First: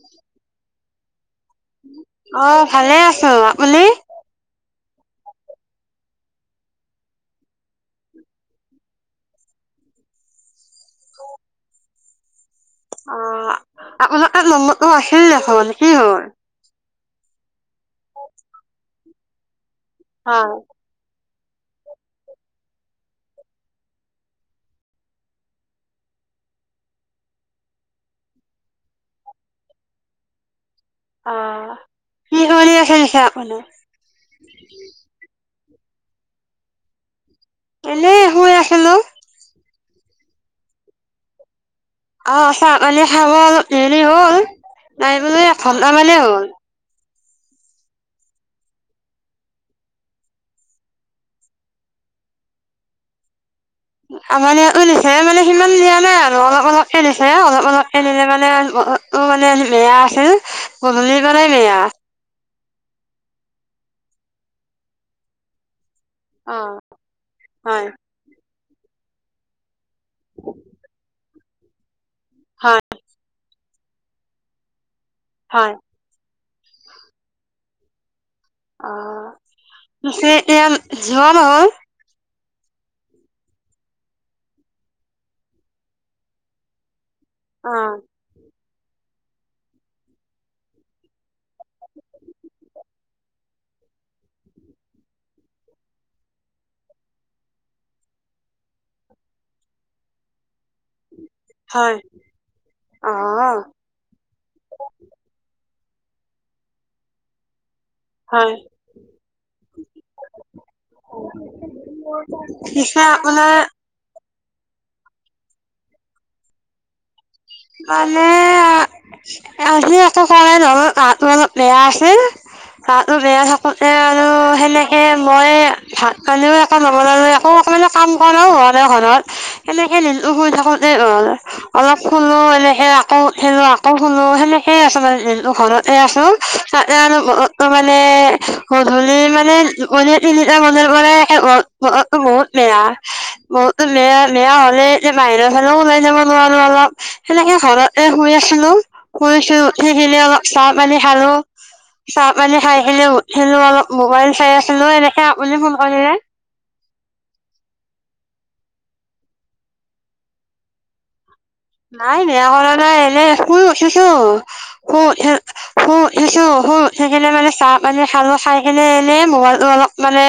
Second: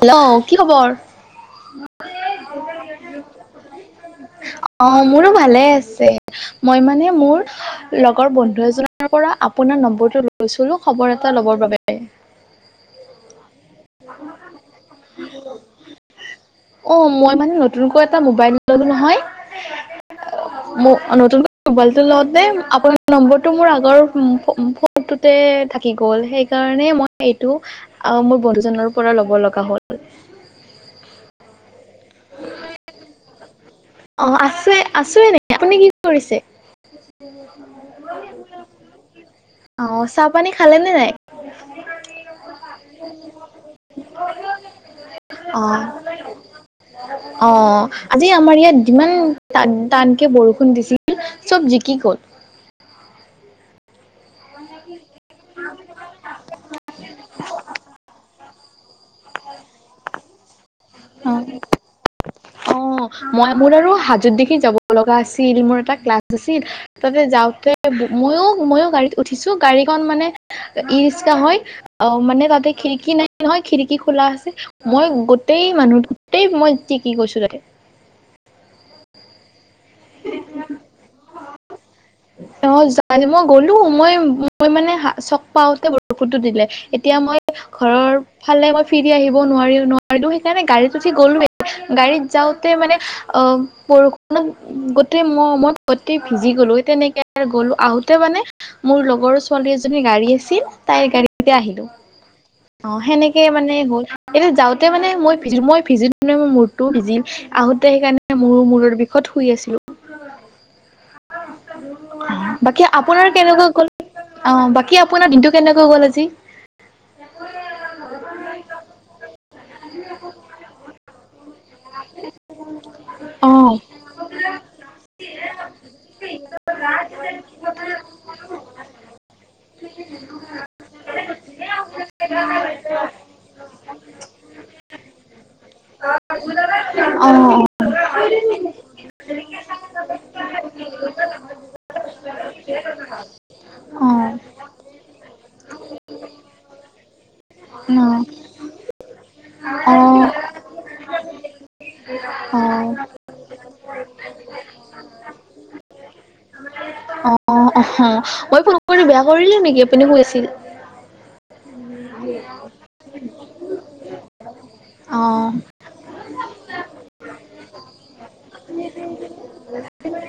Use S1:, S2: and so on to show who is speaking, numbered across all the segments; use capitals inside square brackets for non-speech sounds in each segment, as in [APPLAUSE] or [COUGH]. S1: Hello কি খবৰ?
S2: অহ ভালে আছো আপুনি
S1: অ মোৰো ভালে আছে মই মানে মোৰ লগৰ বন্ধু এজনৰ পৰা আপোনাৰ নম্বৰটো লৈছিলো [INAUDIBLE] খবৰ এটা ল'বৰ বাবে উ [INAUDIBLE]
S2: আ আপোনালগত নম্বৰটো আছিল দেখোন কি হয
S1: অ', মই মানে নতুনকৈ এটা মোবাইল ললো নহয়।
S2: হয়,
S1: ম নতুনকৈ মোবাইলটো লওঁতে আপোনাৰ নম্বৰটো মোৰ আগৰ ফোনটোতে থাকি গ'ল সেইকাৰণে মই এইটো মোৰ বন্ধুৰ চি নৰ পৰা ল'ব লগা হ'ল।
S2: আহ কি [UNINTELLIGIBLE]
S1: অঁ, আছোঁয়ে, আছোয়ে নেকি? আপুনি কি কৰিছে?
S2: এনেই শুই আছিলো,
S1: [UNINTELLIGIBLE] অ', চাহপানী খালে নে নাই?
S2: অ', চাহপানী খালো অলপ দেৰি হ'ল, [UNINTELLIGIBLE]
S1: অ' অ', আজি আমাৰ ইয়াত যিমান টান টানকে বৰষুণ দিছিল, চব জিকি গ'ল।
S2: আমাৰ ইয়াতো দিছে মানে সিমান দিয়া নাই আৰু অলপ অলপকে দিছে অলপ অলপ দিলে মানে অ', বতৰটো মানে বেয়া আছিল। গধূলিৰ
S1: অ',
S2: পৰাই বেয়া।
S1: অ', মই মোৰ আৰু হাজত দেখি যাব লগা আছিল মোৰ এটা ক্লাছ আছিল
S2: অ',
S1: তাতে যাওঁতে
S2: হয়,
S1: মইয়ো ময়ো গাড়ীত উঠিছোঁ। খন মানে ই ৰিক্সা হৈ অ', মানে তাতে
S2: হয়,
S1: খিৰিকি নাই নহয়। খিৰিকী খোলা আছিল। মই গোটেই
S2: হয়,
S1: মানুহটো টেই মই জিকি তি গৈছো তাতে।
S2: অ', [UNINTELLIGIBLE]
S1: অ', যাই মই গলো মই মই মানে হা চক পাওতে বৰষূণটো দিলে। এতিয়া মই
S2: অ',
S1: ঘৰৰ ফালে মই ফিৰি আহিব নোৱাৰি নোৱাৰিলো সেইকাৰণে গাড়ীত উঠি গ'লোয়ে গাড়ীত যাওঁতে মানে অ', বৰষুণত গোট ম মই গোতটই ভিজি গ'লো তেনেকে গ'লো আহোতে মানে মোৰ লগৰ ছোৱালী এজনী গাড়ী আছিল তাইৰ গাড়ী এতিয়া আহিলো
S2: হয়।
S1: অ', সেনেকে মানে হ'ল এতিয়া যাওঁতে মানে মই ভি মই ভিজিলে মই মূৰটো ভিজিল আহো সেইকাৰণে
S2: হয়,
S1: মোৰো মূৰৰ বিষত ছিলোঁ বাকী আপোনাৰ কেনেকুৱা গল? অ', বাকী আপোনাৰ দিনটো, কেনেকোৱা গ'ল আজি?
S2: মানে, আ আজি একো [UNINTELLIGIBLE] বেয়া আছিল, গাটো বেয়া
S1: অ'
S2: থাকোঁতে আৰু সেনেকে মই ভাত পানীও একো নবনালো, আকৌ অকণমান কাম বনও কৰাও নাই ঘৰত, সেনেকে নিলো শুই থাকোঁতে। [UNINTELLIGIBLE] অলপ শুলো, এনেকে আকৌ শু, আকৌ শুলো সেনেকেইে আছো মানে, ঘৰতে আছো। তাতে আৰু
S1: অ'
S2: বহতো মানে গধূলি মানে। [UNINTELLIGIBLE] মন্দিৰ পৰা [UNINTELLIGIBLE] বহুত বেয়া, বহুতো বেয়া,
S1: অ'
S2: বেয়া হলে, এতিয়া বাহিৰৰ ফালেও ওলাই যাব নোৱাৰো অলপ সেনেকে ঘৰতে শুই আছিলো। শুইছিলো সি আহিলে‌
S1: অ'
S2: চাহ পানী চাহপানী খাই কিনে উঠিলো, অলপ মোবাইল চাই আছিলো, এনেকে বুলি ফোন কৰিলে।
S1: অ', অ', অহ। মই ফোন‌ কৰি বেয়া কৰিলো নেকি? আপুনি শুই আছিল।
S2: নাই বেয়া কৰা নাই, এনে শুই উঠিছো। শুই উঠি
S1: অ'
S2: শুই উঠিছো। শুই উঠি কেনে মানে চাহ পানী খালো, খাই কিনে এনে ম'বাইলটো অলপ মানে,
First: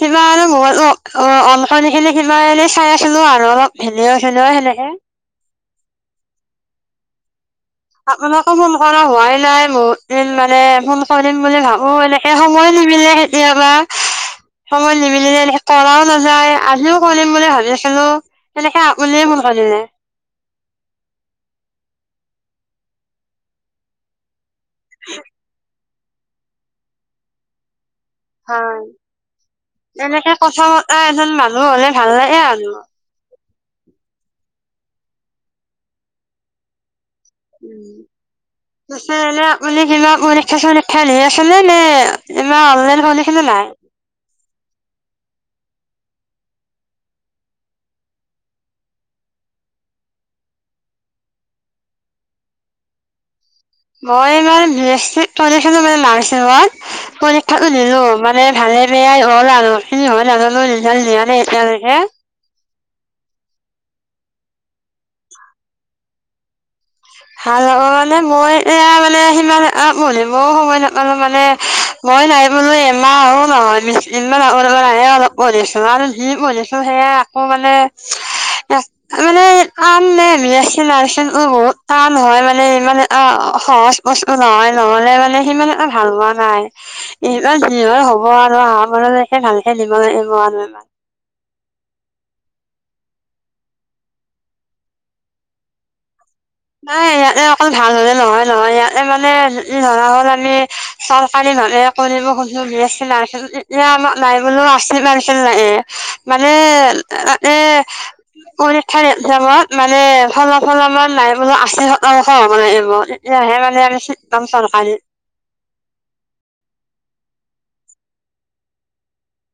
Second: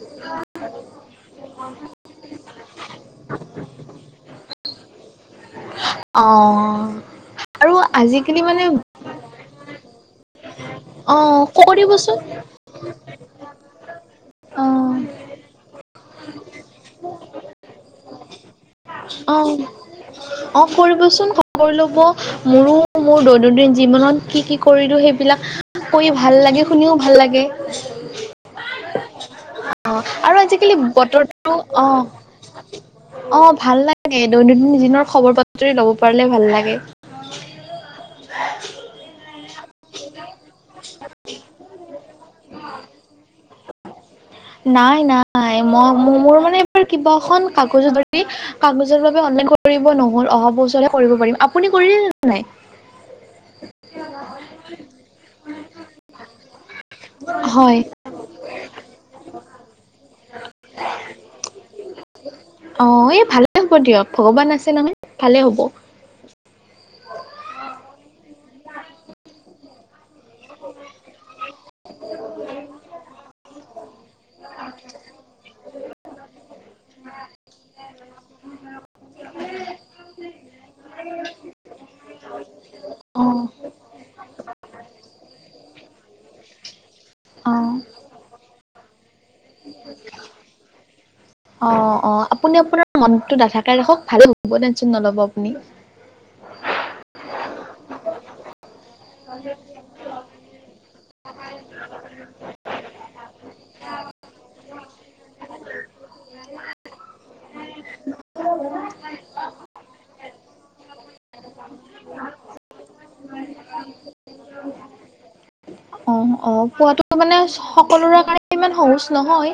S2: কিমানো ম'বাইলো অ', অন‌ কৰি সেই কিবা এনে চাই আছিলো আৰু, ভিডিঅ' চিডিঅ' সেনেকে।
S1: অ'। আৰু আজিকালি
S2: আপোনালোকে
S1: মানে
S2: ফোন কৰা হোৱাই নাই। বহুত দিন এ, ফোন কৰিম
S1: অ'
S2: বুলি ভাবো,
S1: কৰিবচোন
S2: এনেকে সময় নিমিলে। কেতিয়াবা
S1: অ'
S2: সময় নিমিলিনে হে কৰাও নাযায়, আজিও কৰিম বুলি ভাবি আছিলো।
S1: অ', অ' কৰিবচোন, ক'ল কৰি ল'ব। মোৰো মোৰ দৈনন্দিন জীৱনত কি কি কৰিলো সেইবিলাক কৈও ভাল লাগে, শুনিও ভাল লাগে।
S2: হয়,
S1: অ'
S2: এনেকে
S1: আৰু
S2: কথা
S1: আজিকালি
S2: বতা এজন
S1: বতৰটো
S2: মানুহ হলে
S1: অ'
S2: ভাল লাগে আৰু।
S1: অ', ভাল লাগে, দৈনন্দিন দিনৰ খবৰ বাতৰি ল'ব পাৰিলে ভাল লাগে।
S2: [UNINTELLIGIBLE] [UNINTELLIGIBLE]
S1: নাই, নাই মই মোৰ মানে এবাৰ কিবা খন কাগজ দৰি, কাগজৰ বাবে অনলাইন কৰিব নহ'ল, অহা বছৰ কৰিব পাৰিম। আপুনি কৰিলে নাই?
S2: মই ইমান। [UNINTELLIGIBLE] পৰীক্ষাটো দিলো। মানে ভালে
S1: হয়
S2: বেয়াই হ'ল আৰু, মই নাজানো। ৰিজাল্ট দিয়া নাই এতিয়ালৈকে।
S1: অ', এই ভালেই হ'ব দিয়ক। ভগৱান আছে নহয়, ভালে হ'ব।
S2: ভাল হ'ব মানে, মই এয়া মানে সিমান [UNINTELLIGIBLE] মই সময় নাপালো মানে মই নাইবলৈ এমাহো নহয়। অলপ পঢ়িছো আৰু যি পঢ়িছো সেয়া একো মানে, এচ মানে কাম নাই মানে আ নহয় মানে ইমান এ আ
S1: অ',
S2: সহজ বস্তু নহয় ন। নলে মানে সিমান এটা ভাল হোৱা নাই। এইবাৰ
S1: অ',
S2: যি হয় হ'ব আৰু অহাবাৰলে কে ভালকে দিব লাগিব আৰু এবাৰ।
S1: অ' অ' আপুনি আপোনাৰ মনটো ডাঠাকে ৰাখক ভালে হ'ব টেনচন নল'ব আপুনি।
S2: এ মানে যদি ধৰা হ'ল আমি চৰকাৰী ভাৱে কৰিব খুজিছো বি এচ চি নাৰ্চিং তেতিয়া আমাক নাই বোলো আচি পাৰ্চেণ্ট লাগে। মানে-মানে পৰীক্ষাৰ একজামত মানে ফলা ফলাবই নাই। [UNINTELLIGIBLE] তিয়াহে মানে আমি চিত পাম চৰকাৰীত।
S1: অ', অ', পোৱাটো মানে সকলোৰে কাৰণে ইমান সহজ নহয়।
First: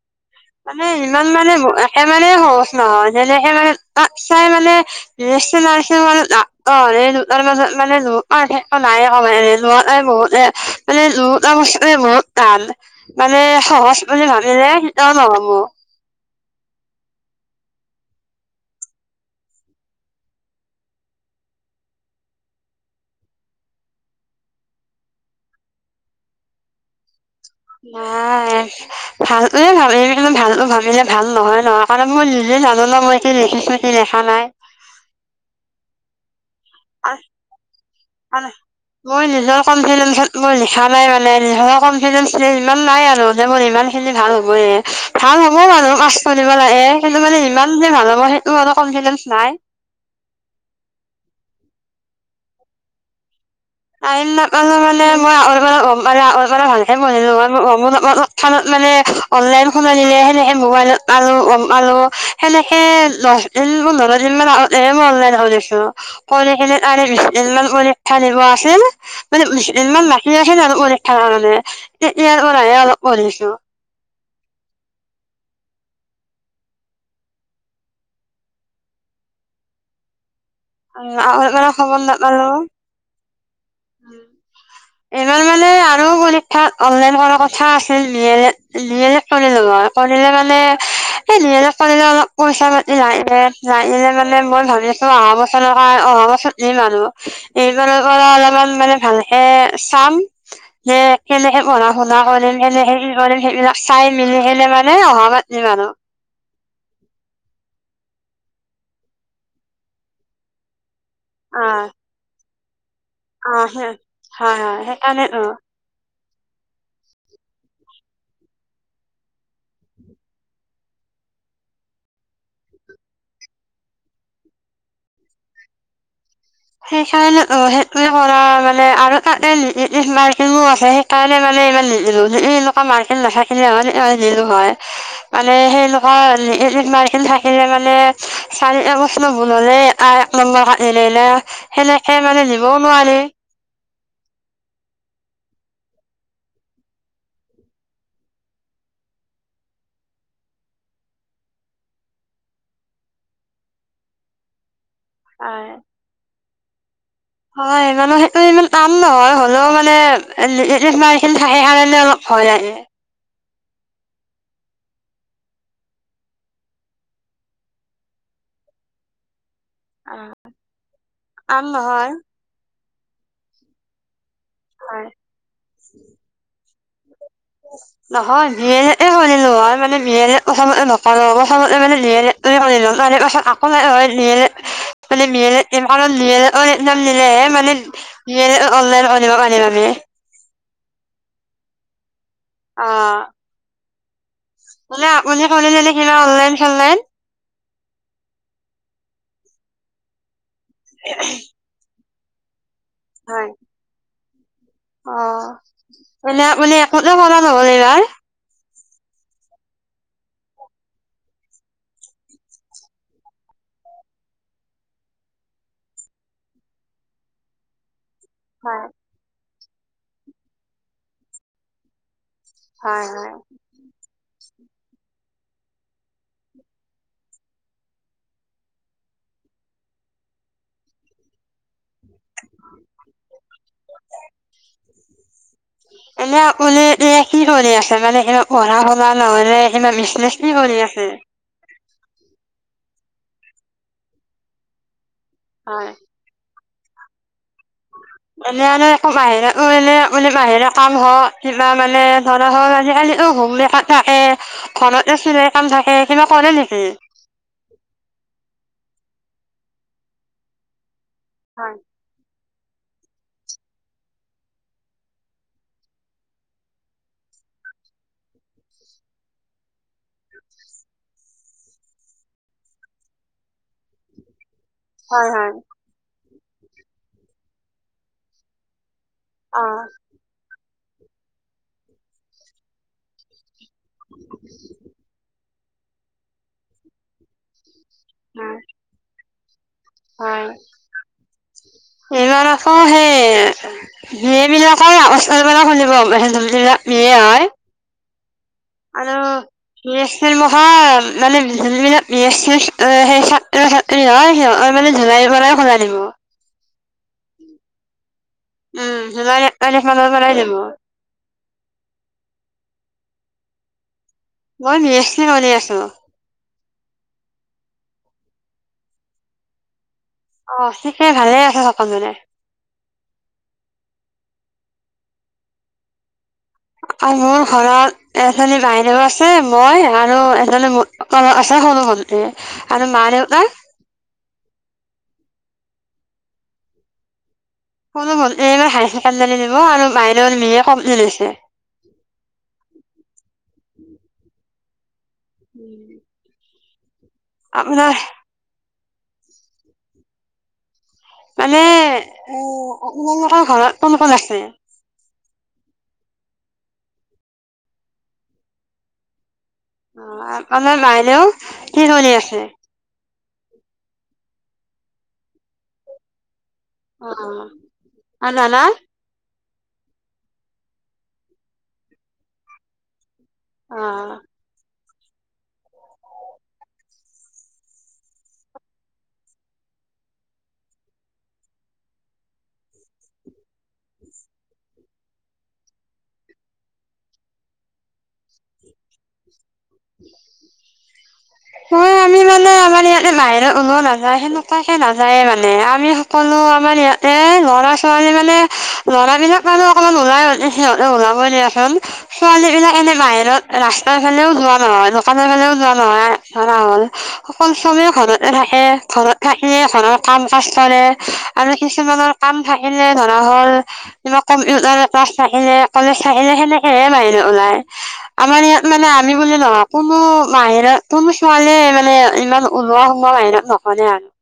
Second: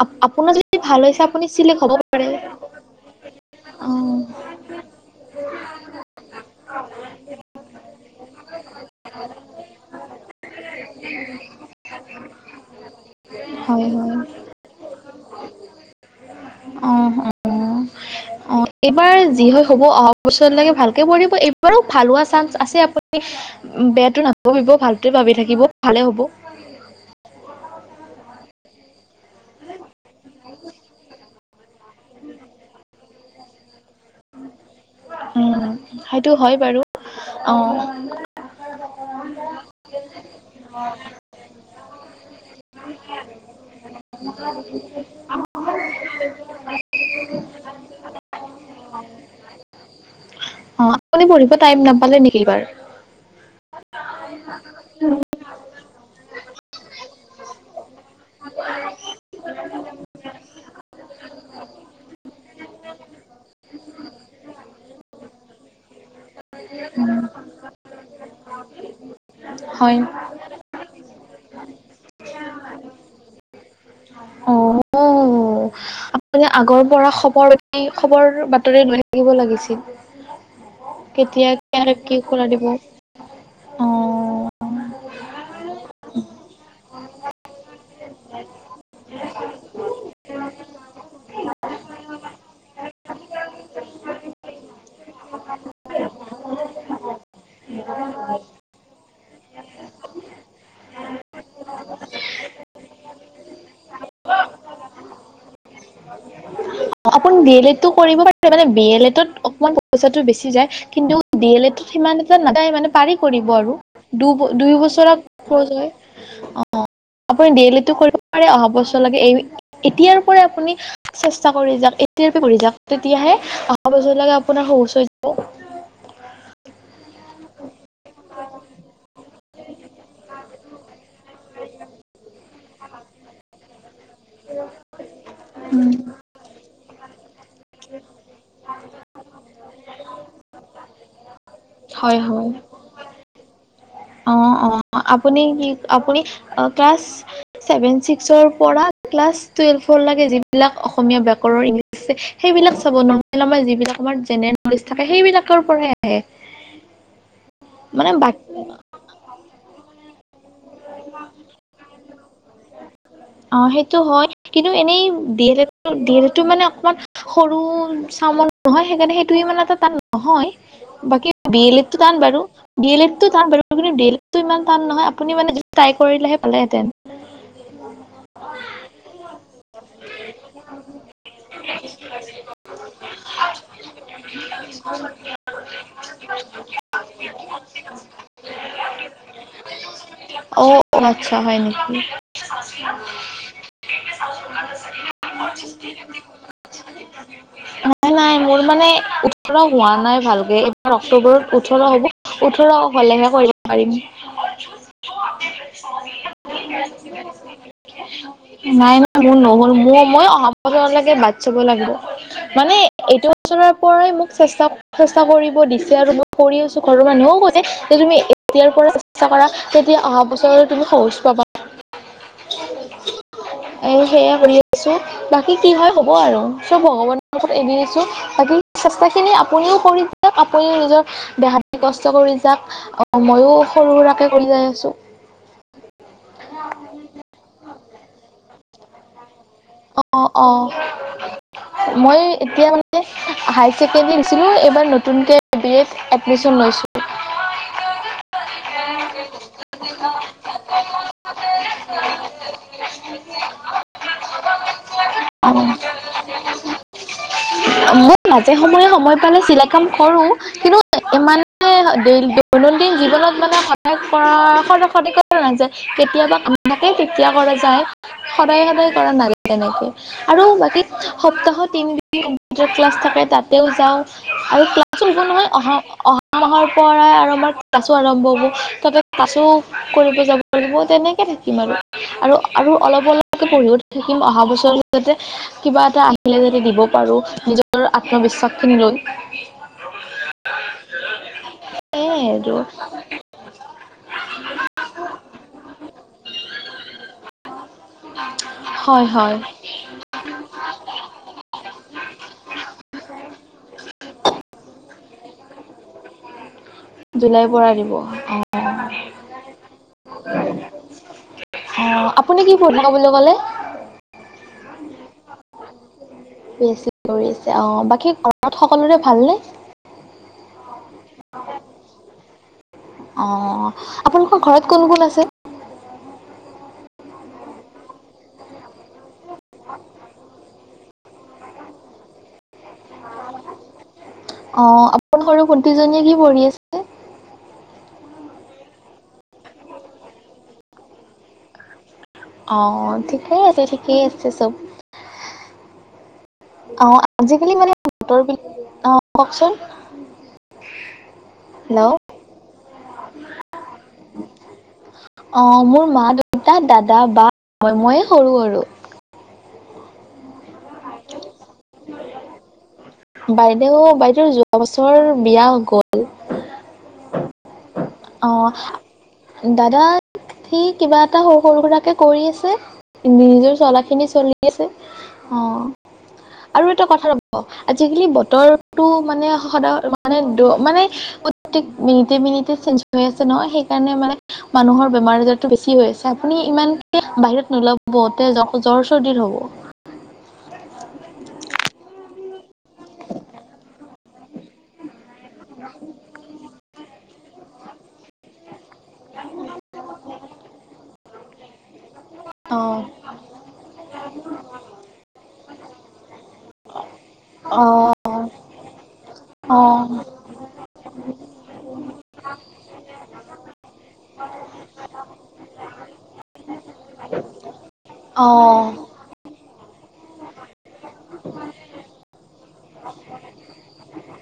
S1: আপ, আপ।
S2: মানে ইমান মানে একেবাৰে সহজ নহয় যেনেকে মানে আক
S1: অ'।
S2: চাই মানে ৰেচ মানে
S1: হয়
S2: সহজ
S1: হয়
S2: বুলি ভাবিলে অ'।
S1: অ অ অ' এইবাৰ যি হয় হব অহা বছৰলেকে ভালকে পঢ়িব এইবাৰো ভাল হোৱা চান্স আছে আপুনি বেয়াটো নাভাবিব ভালটোৱে ভাবি থাকিব ভালে হ'ব।
S2: নাই। ভালে ভাবে কিন্তু ভালটো ভাবিলে ভাল নহয়। নহয় কাৰণে মই নিজে জানো ন মই কি লিখিছো কি লিখা নাই।
S1: উম সেইটো হয় বাৰু অ
S2: মই নিজৰ কনফিডেঞ্চত মই লিখা নাই মানে ধৰক কনফিডেঞ্চ যে ইমান নাই আৰু যে মোৰ ইমান খিনি ভাল হ'বয়ে, ভাল হ'ব বাৰু আচ কৰিব লাগে কিন্তু মানে ইমান যে ভাল হ'ব সেটো আৰু কনফিডেঞ্চ নাই।
S1: অ' আপুনি পঢ়িব টাইম নাপালে নেকি বাৰু?
S2: আইলা [UNINTELLIGIBLE] মানে আগৰ পৰাই ভালকে পঢ়িলো হয় [UNINTELLIGIBLE] [UNINTELLIGIBLE] এ। [UNINTELLIGIBLE] হেকাৱণে
S1: উম
S2: তেতিয়াৰ
S1: হয়
S2: পৰাহে অলপ পঢ়িছো।
S1: অ'। আপ মানে আগৰ পৰা খবৰ বাত ৰি-খবৰ বাতৰি লৈ থাকিব লাগিছিল।
S2: আ হৈ
S1: কেতিয়া
S2: কাৰ
S1: কেনেকে
S2: খবৰ
S1: কি
S2: দ বো
S1: খোলা দিব অ
S2: [UNINTELLIGIBLE] এইবাৰ মানে আৰু পৰিখা অনলাইন কৰা কঠা আছিল নিলে নিলে [INAUDIBLE] কনিলো হয় কনিলে মানে এই নিহে কনিলে অলপ পইচা মাতি নাইে নাগিলে মানে মই ভাবি আছো আহা বছৰৰ কাৰ অহা বছৰ নি মানুহ এইকাৰ কৰা অলপমান ভালকে চাম যে কেনেকে পঢ়া শুনা কৰিলে
S1: আপুনি বি এল এডটো কৰিব পাৰে মানে বি এল এডত অকমান পইচাটো বেছি যায় কিন্তু ডি এল
S2: অ
S1: এ তত সিমান এটা ন তাই মানে পাৰি কৰিব
S2: অ
S1: আৰু
S2: সেই
S1: দু
S2: হয়
S1: দুই
S2: হয়
S1: বছৰ অ
S2: সেইকাৰণেতো
S1: আপুনি ডি এল এ কৰিব পাৰে অহা বছৰলৈকে এই এতিয়াৰ পৰা আপুনি এ য তেতিয়াহে অহা বজালকে আপোনাৰ শচ যাব
S2: সেইকাৰণে অ সেইটো কৰা মানে আৰু তাতে মাৰ্কো আছে সেইকাৰণে মানে ইমান মাৰ নাথাকিলে হ'লে হয় মানে সেই লোকৰ মাৰ আহিলে মানে চাৰিটাগষ্ন বনালে নেনেলে [UNINTELLIGIBLE] সেনেকে
S1: হয়
S2: মানে
S1: হয়
S2: দিবও নোৱাৰি
S1: অ অ আপুনি কি আপুনি ক্লাছ চেভেন চিক্সৰ পৰা ক্লাছ টুয়েলভৰ লগিন যিবিলাক অসমীয়া ব্যাকৰণ ইংলিছ আছে সেইবিলাক চাবমাৰ যিলাক আমাৰ জেনেৰেল থাকে সেইবিলাকৰ
S2: হয়।
S1: পৰাই আহে
S2: হয়
S1: মানে
S2: মানহ সেইটো
S1: বাকী
S2: ইমান নহয় হ'লেও মানে মাৰখিনি থাকে কাৰণে অলপ ভয় লাগে
S1: অ সেইটো হয় কিন্তু এনেই ডি এল ডি এলটো মানে অকমান সৰু চাওন নহয় সেইকাৰণে সেইটো মানে তাত নহয় বাকী বি
S2: টান
S1: এল এতো
S2: নহয়।
S1: টান বাৰু ডি এল এড টো তাৰ বাৰু আপুনি ডি এল টো ইমান টান নহয়
S2: হয়।
S1: আপুনি মানে [UNINTELLIGIBLE] ট্ৰাই কৰিলেহে পালেহেঁতেন৷
S2: উ [UNINTELLIGIBLE] নহয় বিয় শুনিলো হয় মানে বিয় নকো মানেম শনিল মানে পত আকৌ নাই মানেলেহে মানে অনল আম আমি [UNINTELLIGIBLE]
S1: অ আচ্ছা হয় নেকি?
S2: অ মানে আপুনি [UNINTELLIGIBLE] কিবা অনলাইন চনলাইন৷
S1: নাই নাই মোৰ মানে ওঠৰ হোৱা নাই ভাল এইবাৰ অক্টোবৰত ওঠৰ হ'ব। ওঠৰ। হলে হে
S2: হয়।
S1: মই কৰিব পাৰিম।
S2: অ [UNINTELLIGIBLE]
S1: [INAUDIBLE] নাই নাই মোৰ নহল মোৰ মই অহাবছৰ লৈকে বাট চাব লাগিব৷মানে এইটো বছৰৰ পৰাই মোক চেষ্টা চেষ্টা কৰিব দিছে আৰু মই কৰি আছো ঘৰৰ মানুহেও কৈছে যে তুমি পিয়াৰ
S2: হয়,
S1: কৰাৰ চেষ্টা কৰা। তেতিয়া অহা বছৰলৈ তুমি সহজ পাবা।
S2: হয় হয়।
S1: সেইয়াই কৰি আছো৷বাকী কি হয় হ'ব আৰু৷ চব ভগৱানৰ মুখত এৰি দিছো, বাকী চেষ্টা খিনি আপুনিও কৰি যাওক৷আপুনিও নিজৰ দেহাটো কষ্ট কৰি যাওক আহ মইও সৰু সুৰাকে কৰি যাই আছো।
S2: এনে আপুনি [UNINTELLIGIBLE] কি কৰি আছে মানে এও পঢ়াশুনা নহয় [UNINTELLIGIBLE] এ সেনে
S1: অ
S2: বিজনেচ
S1: অ
S2: কি কৰি আছে?
S1: মই এতিয়া মানে হায়াৰ ছেকেণ্ডাৰী দিছিলোঁ এইবাৰ নতু নতুনকৈ বি এত এডমিশ্যন লৈছোঁ।
S2: মানে আৰু একো বাহিৰত মানে মানে বাহিৰে কাম হওক কিবা মানে ধৰা হওক আজিকালি অ সবৰ ঘৰত হোম মেকাৰ থাকে। ঘৰতে চিলাইৰ কাম
S1: লৈছো
S2: থাকে, কিবা কৰে নেকি?
S1: মই মাজে সময়ে সময় পালে চিলাই কাম কৰো, কিন্তু ইমানে
S2: হয়,
S1: [UNINTELLIGIBLE] দিনটো দৈনন্দিন জীৱনত মানে সদায় কৰা সদায় সদায় কৰা নাযায় কেতিয়াবা ক থাকে তেতিয়া কৰা যায় সদায় সদায় কৰা নাযায়। তেনেকে আৰু বাকী সপ্তাহত তিনি দিন ক্লাছ থাকে তাতেও যাওঁ৷ আৰু ক্লাছো ভুল
S2: হয়,
S1: নহয়
S2: হয়।
S1: অহা অহা মাহৰ পৰাই আৰু আমাৰ ক্লাছো আৰম্ভ হ'ব। তাতে আছোঁ।
S2: অ',
S1: কৰিব যাব কৰিব তেনেকে থাকিম আৰু আৰু, আৰু অলপ অলপকে পঢ়িও থাকিম, অহা বছৰৰ পিছতে কিবা এটা আহিলে যদি দিব পাৰোঁ নিজৰ ৰ
S2: হয়,
S1: আত্মবিশ্বাসখিনি লৈ।
S2: হয়।
S1: সেয়াই
S2: এইবাৰ
S1: আৰু
S2: আকৌ, সেই বি এ বিলাকৰ [UNINTELLIGIBLE]
S1: [INAUDIBLE]
S2: আৰু
S1: হয়
S2: বি এছ চি ৰ নহয় মানে, যোনবিলাক বি এছ চি ৰ সেই ছাত্ৰ ছাত্ৰী হয়। সিহঁতক মানে, জুলাই মাহত খোলা দিব।
S1: জুলাই পৰা দিব।
S2: উম! জুলাই এক তাৰিখ মানৰ পৰা দিব।
S1: ক'ত থাকা বুলি ক'লে?
S2: মই বি এছ চি কৰি আছোঁ।
S1: বি এছ চি কৰিছে। অ'! বাকী ঘৰত সকলোৰে ভালনে?
S2: অ'! সে সেই ভালে আছে সকলোৰে।
S1: অ'! আপোনালোকৰ ঘৰত কোন কোন আছে?
S2: মোৰ ঘৰত এজনী বাইদেউ আ আছে। মই আৰু এজনী [UNINTELLIGIBLE] তাই সৰু ভন্তি আৰু মা-‌‌ দেউতা।
S1: অ'! আপোনাৰ সৰু ভটিজনীয়ে কি পঢ়ি আছে?
S2: সৰু ভন্তি এইবাৰ হায়াৰ ছেকেণ্ডাৰী দিব আৰু বাইদৰ বি এ কম্পলিত হৈছে।
S1: অ'! ঠিকেই আছে, ঠিকেই আছে চব।
S2: উম!
S1: অ'! আজিকালি মানে, মটৰ বিলাক অ'! কওঁকচোন?
S2: মানে, এ, আপোনালোকৰ ঘৰত কোন কোন আছে?
S1: অ'! মোৰ মা -দেউতা, দাদা, বা, মইয়ে সৰু আৰু।
S2: অ'! আপোনাৰ বাইদেউ? কি চলি আছে?
S1: বাইদেউ, বাইদেউ যোৱা বছৰ বিয়া গ'ল।
S2: অ'! অ'! [UNINTELLIGIBLE]
S1: দাদা, সি কিবা এটা সৰু, সৰু, সুৰাকে কৰি আছে। নিজৰ চলা খিনি
S2: অ'।
S1: চলি আছে অ' আৰু এটা কথা ৰব আজিকালি বতৰটো মানে সদায় মানে মানে প্ৰতেক মিনিটে মিনিট চেঞ্জ হৈ আছে নহয় সেইকাৰণে মানে মানুহৰ বেমাৰ আজাৰতো বেছি হৈ আছে আপুনি ইমান বাহিৰত নোলাব তে জ জ্বৰ চৰ্দি হ'ব
S2: ম আমি মানে আমাৰ ইয়াতে বাহিৰ ওও নাযায় সেনেকুৱাকে নাজায় যায় মানে আমি সকলো আমাৰ ইয়াতে ল'ৰা ছোৱালী মানে লৰাবলাক মানে অকমান ওলাই সিহঁতে ওলাবই দিয়াচোন [INAUDIBLE] ছোৱালী
S1: অ
S2: বিলাক এনে বাহিৰত ৰাস্তাৰ ফালেও যোৱা নহয় দোকানৰ ফালেও যোৱা মই [INAUDIBLE] ধৰা হল সকল চমে ঘৰতে
S1: অ
S2: থাকে ঘৰত থাকিলে ঘৰৰ কাম কাজ কৰে আৰু কিছুমানৰ কাম থাকিলে ধৰা হলিব কম্পিউটাৰ ক্লাছ থাকিলে কলেজ থাকিলে সেনেকেহে বাহিৰৰে ওলাই
S1: অ
S2: আমাৰ ইয়াত মানে আমি বুলি নহওক ক মো বাইৰে তোৰ ছোৱালীয়ে মানে ইমান ওলোৱা সোমোৱা বাহিৰত নহৰে আৰু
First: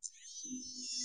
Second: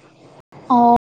S1: অ'